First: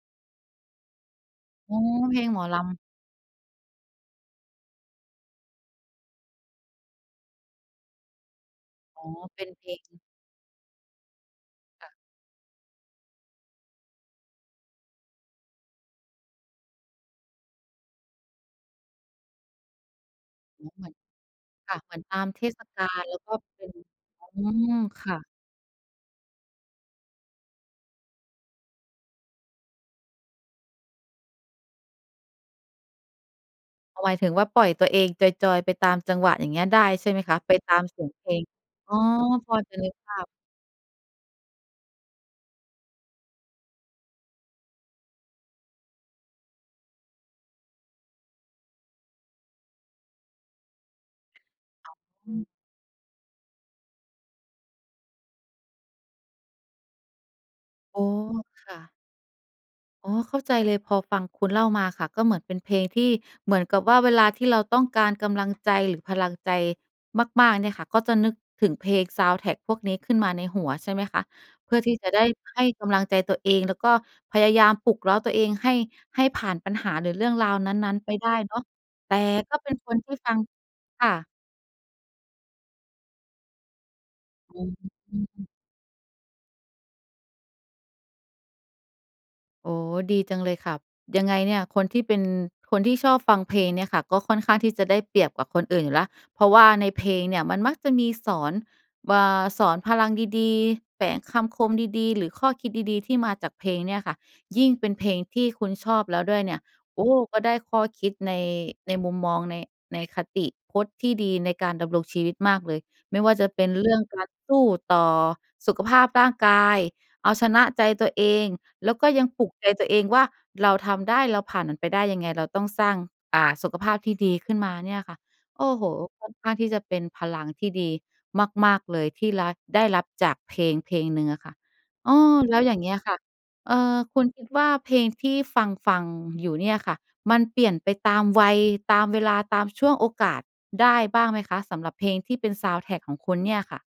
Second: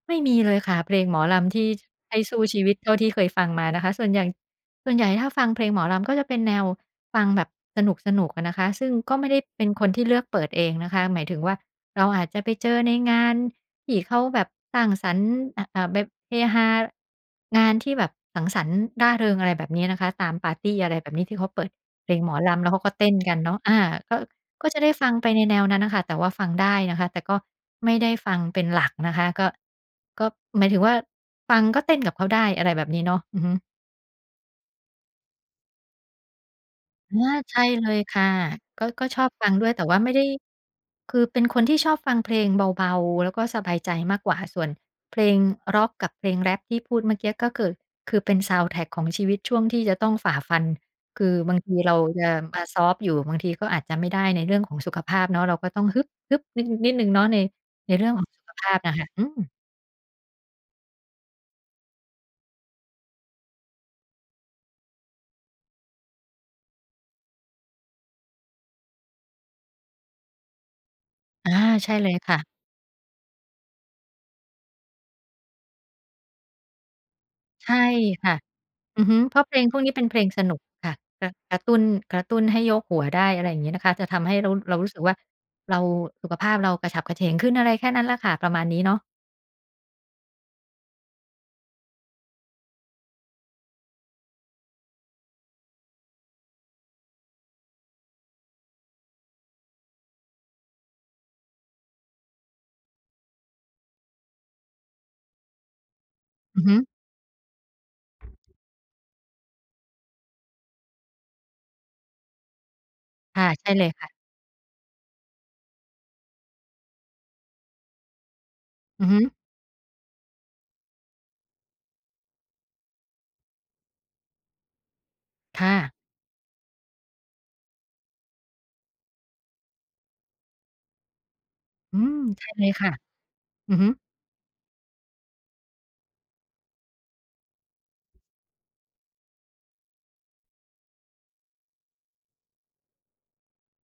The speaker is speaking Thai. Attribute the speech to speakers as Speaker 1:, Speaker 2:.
Speaker 1: ไม่มีเลยค่ะ เพลงหมอลำที่
Speaker 2: อ๋อ
Speaker 1: ใ
Speaker 2: เ
Speaker 1: ห
Speaker 2: พ
Speaker 1: ้
Speaker 2: ลง
Speaker 1: ส
Speaker 2: ห
Speaker 1: ู
Speaker 2: ม
Speaker 1: ้
Speaker 2: อ
Speaker 1: ช
Speaker 2: ล
Speaker 1: ีวิ
Speaker 2: ำ
Speaker 1: ตเท่าที่เคยฟังมานะคะ ส่วนใหญ่ ส่วนใหญ่ถ้าฟังเพลงหมอลำก็จะเป็นแนวฟังแบบสนุก ๆ อะนะคะ ซึ่ง
Speaker 2: อ๋อ
Speaker 1: ก็ไม่ได้
Speaker 2: เป็น
Speaker 1: เ
Speaker 2: เ
Speaker 1: ป
Speaker 2: พ
Speaker 1: ็น
Speaker 2: ล
Speaker 1: ค
Speaker 2: ง
Speaker 1: นที่เลือกเปิดเองนะคะ หมายถึงว่า
Speaker 2: ค่ะ
Speaker 1: เราอาจจะไปเจอในงานที่เขาแบบสร้างสรรค์ อ่า อ่า แบบเฮฮา งานที่แบบสังสรรค์ร่าเริง อะไรแบบเนี้ยนะคะ ตามปาร์ตี อะไรแบบนี้ ที่เขาเปิ
Speaker 2: ค
Speaker 1: ด
Speaker 2: ่ะ เหมือน
Speaker 1: เพ
Speaker 2: ต
Speaker 1: ล
Speaker 2: า
Speaker 1: ง
Speaker 2: ม
Speaker 1: หมอ
Speaker 2: เท
Speaker 1: ล
Speaker 2: ศ
Speaker 1: ำ แล้วเข
Speaker 2: ก
Speaker 1: า
Speaker 2: า
Speaker 1: ก็
Speaker 2: ล
Speaker 1: เต้
Speaker 2: แล
Speaker 1: น
Speaker 2: ้วก
Speaker 1: ก
Speaker 2: ็
Speaker 1: ันเนา
Speaker 2: เ
Speaker 1: ะ
Speaker 2: ป็
Speaker 1: อ
Speaker 2: น
Speaker 1: า ก็
Speaker 2: อื
Speaker 1: ก็
Speaker 2: ม
Speaker 1: จะได้ฟ
Speaker 2: ค
Speaker 1: ัง
Speaker 2: ่
Speaker 1: ไ
Speaker 2: ะ
Speaker 1: ปในแนวนั้นน่ะค่ะ แต่ว่าฟังได้นะคะ แต่ก็ไม่ได้ฟังเป็นหลักนะคะ ก็ ก็หมายถึงว่า ฟังก็เต้นกับเขาได้ อะไรแบบนี้เนาะ อือฮึ
Speaker 2: อ๋อ หมายถึงว่า ปล่อยตัวเองจอย ๆ ไปตามจังหวะอย่างเงี้ยได้ใช่
Speaker 1: อ
Speaker 2: ไ
Speaker 1: า
Speaker 2: หมคะ? ไป
Speaker 1: ใช่
Speaker 2: ตา
Speaker 1: เ
Speaker 2: ม
Speaker 1: ล
Speaker 2: เ
Speaker 1: ย
Speaker 2: สียง
Speaker 1: ค
Speaker 2: เพ
Speaker 1: ่ะ
Speaker 2: ลง
Speaker 1: ก็
Speaker 2: อ๋อ
Speaker 1: ก็ชอบฟั
Speaker 2: พ
Speaker 1: ง
Speaker 2: อ
Speaker 1: ด้ว
Speaker 2: จ
Speaker 1: ย
Speaker 2: ะ
Speaker 1: แต่
Speaker 2: นึ
Speaker 1: ว
Speaker 2: ก
Speaker 1: ่าไ
Speaker 2: ภ
Speaker 1: ม่ไ
Speaker 2: า
Speaker 1: ด้
Speaker 2: พ
Speaker 1: คือเป็นคนที่ชอบฟังเพลงเบา ๆ แล้วก็สบายใจมากกว่า ส่วนเพลงร็อกกับเพลงแรปที่พูดเมื่อกี้ก็เกิด คือเป็นซาวนด์แทร็กของชีวิตช่วงที่จะต้องฝ่าฟัน คือบางทีเราจะ
Speaker 2: อืม
Speaker 1: มาซอฟต์อยู่ บางทีก็อาจจะไม่ได้ในเรื่องของสุขภาพเนาะ เราก็ต้อง ฮึบ ๆ นิด นิดหนึ่งเนาะ ใน ใน
Speaker 2: อ๋
Speaker 1: เร
Speaker 2: อ
Speaker 1: ื่องของสุขภ
Speaker 2: ค
Speaker 1: า
Speaker 2: ่
Speaker 1: พน
Speaker 2: ะ
Speaker 1: ่ะค่ะ อืม
Speaker 2: อ๋อ เข้าใจเลยพอฟังคุณเล่ามาค่ะ ก็เหมือนเป็นเพลงที่ เหมือนกับว่าเวลาที่เราต้องการกำลังใจ หรือพลังใจมาก ๆ เนี่ยค่ะ ก็จะนึกถึงเพลงซาวนด์แทร็กพวกนี้ขึ้นมาในหัว ใช่ไหมคะ
Speaker 1: อา
Speaker 2: เพื่อ
Speaker 1: ใช
Speaker 2: ที
Speaker 1: ่
Speaker 2: ่จ
Speaker 1: เ
Speaker 2: ะ
Speaker 1: ลย
Speaker 2: ได้
Speaker 1: ค่ะ
Speaker 2: ให้กำลังใจตัวเอง แล้วก็พยายามปลุกเร้าตัวเองให้ ให้ผ่านปัญหา หรือเรื่องราว
Speaker 1: ใ
Speaker 2: น
Speaker 1: ช่
Speaker 2: ั้น ๆ ไปไ
Speaker 1: ค
Speaker 2: ด้
Speaker 1: ่ะ
Speaker 2: เนาะ
Speaker 1: อือ
Speaker 2: แต
Speaker 1: ฮึ
Speaker 2: ่
Speaker 1: เพราะเพ
Speaker 2: ก็
Speaker 1: ลง
Speaker 2: เป็
Speaker 1: พ
Speaker 2: น
Speaker 1: วกน
Speaker 2: ค
Speaker 1: ี้
Speaker 2: น
Speaker 1: เป็น
Speaker 2: ท
Speaker 1: เ
Speaker 2: ี
Speaker 1: พ
Speaker 2: ่
Speaker 1: ลง
Speaker 2: ฟัง
Speaker 1: สนุกค่ะ
Speaker 2: ค่
Speaker 1: ก
Speaker 2: ะ
Speaker 1: ระ กระตุ้น กระตุ้นให้โยกหัวได้ อะไรอย่างงี้นะคะ จะทำให้เรา
Speaker 2: อ๋
Speaker 1: เรารู้สึกว่า
Speaker 2: อ
Speaker 1: เรา สุขภาพเรากระฉับกระเฉงขึ้น อะไรแค่นั้นล่ะค่ะ ประมาณนี้เนาะ
Speaker 2: โอ้ ดีจังเลยค่ะ ยังไงเนี่ยคนที่เป็น คนที่ชอบฟังเพลงเนี่ยค่ะ ก็ค่อนข้างที่จะได้เปรียบกว่าคนอื่นอยู่แล้ว เพราะว่าในเพลงเนี่ยมันมักจะมีสอน อ่า สอนพลังดี ๆ แฝงคำคมดี ๆ หรือข้อคิดดี ๆ ที่มาจากเพลงเนี่ยค่ะ ยิ่งเป็นเพลงที่คุณชอบแล้วด้วยเนี่
Speaker 1: อ
Speaker 2: ย
Speaker 1: ือฮึ
Speaker 2: โอ้ ก็ได้ข้อคิดใน ในมุมมองใน ในคติพจน์ที่ดีในการดำรงชีวิตมากเลย ไม่ว่า
Speaker 1: ค่
Speaker 2: จ
Speaker 1: ะ
Speaker 2: ะเป
Speaker 1: ใช
Speaker 2: ็
Speaker 1: ่
Speaker 2: น
Speaker 1: เล
Speaker 2: เร
Speaker 1: ย
Speaker 2: ื่อ
Speaker 1: ค
Speaker 2: ง
Speaker 1: ่ะ
Speaker 2: การสู้ต่อสุขภาพร่างกาย เอาชนะใจตัวเอง แล้ว
Speaker 1: อื
Speaker 2: ก็
Speaker 1: อฮึ
Speaker 2: ยังปลุกใจตัวเองว่า เราทำได้ เราผ่านมันไปได้ยังไง เราต้องสร้าง อ่า สุขภาพที่ดีขึ้นมาเนี่ยค่ะ
Speaker 1: ค
Speaker 2: โอ
Speaker 1: ่
Speaker 2: ้โฮ
Speaker 1: ะ
Speaker 2: ค่อนข้างที่จะเป็นพลังที่ดีมาก ๆ เลยที่รัด ได้รับจากเพลง เพลงหนึ่งค่ะ
Speaker 1: อื
Speaker 2: อ้
Speaker 1: ม
Speaker 2: อ
Speaker 1: ใช่
Speaker 2: แล้ว
Speaker 1: เล
Speaker 2: อย
Speaker 1: ย
Speaker 2: ่าง
Speaker 1: ค
Speaker 2: เ
Speaker 1: ่
Speaker 2: ง
Speaker 1: ะ
Speaker 2: ี้ยค่ะ
Speaker 1: อ
Speaker 2: เอ
Speaker 1: ือ
Speaker 2: ่
Speaker 1: ฮึ
Speaker 2: อ คุณคิดว่า เพลงที่ฟัง ๆ อยู่เนี่ยค่ะ มันเปลี่ยนไปตามวัย ตามเวลา ตามช่วงโอกาสได้บ้างไหมคะ? สำหรับเพลงที่เป็นซาวนด์แทร็กของคุณเนี่ยค่ะ?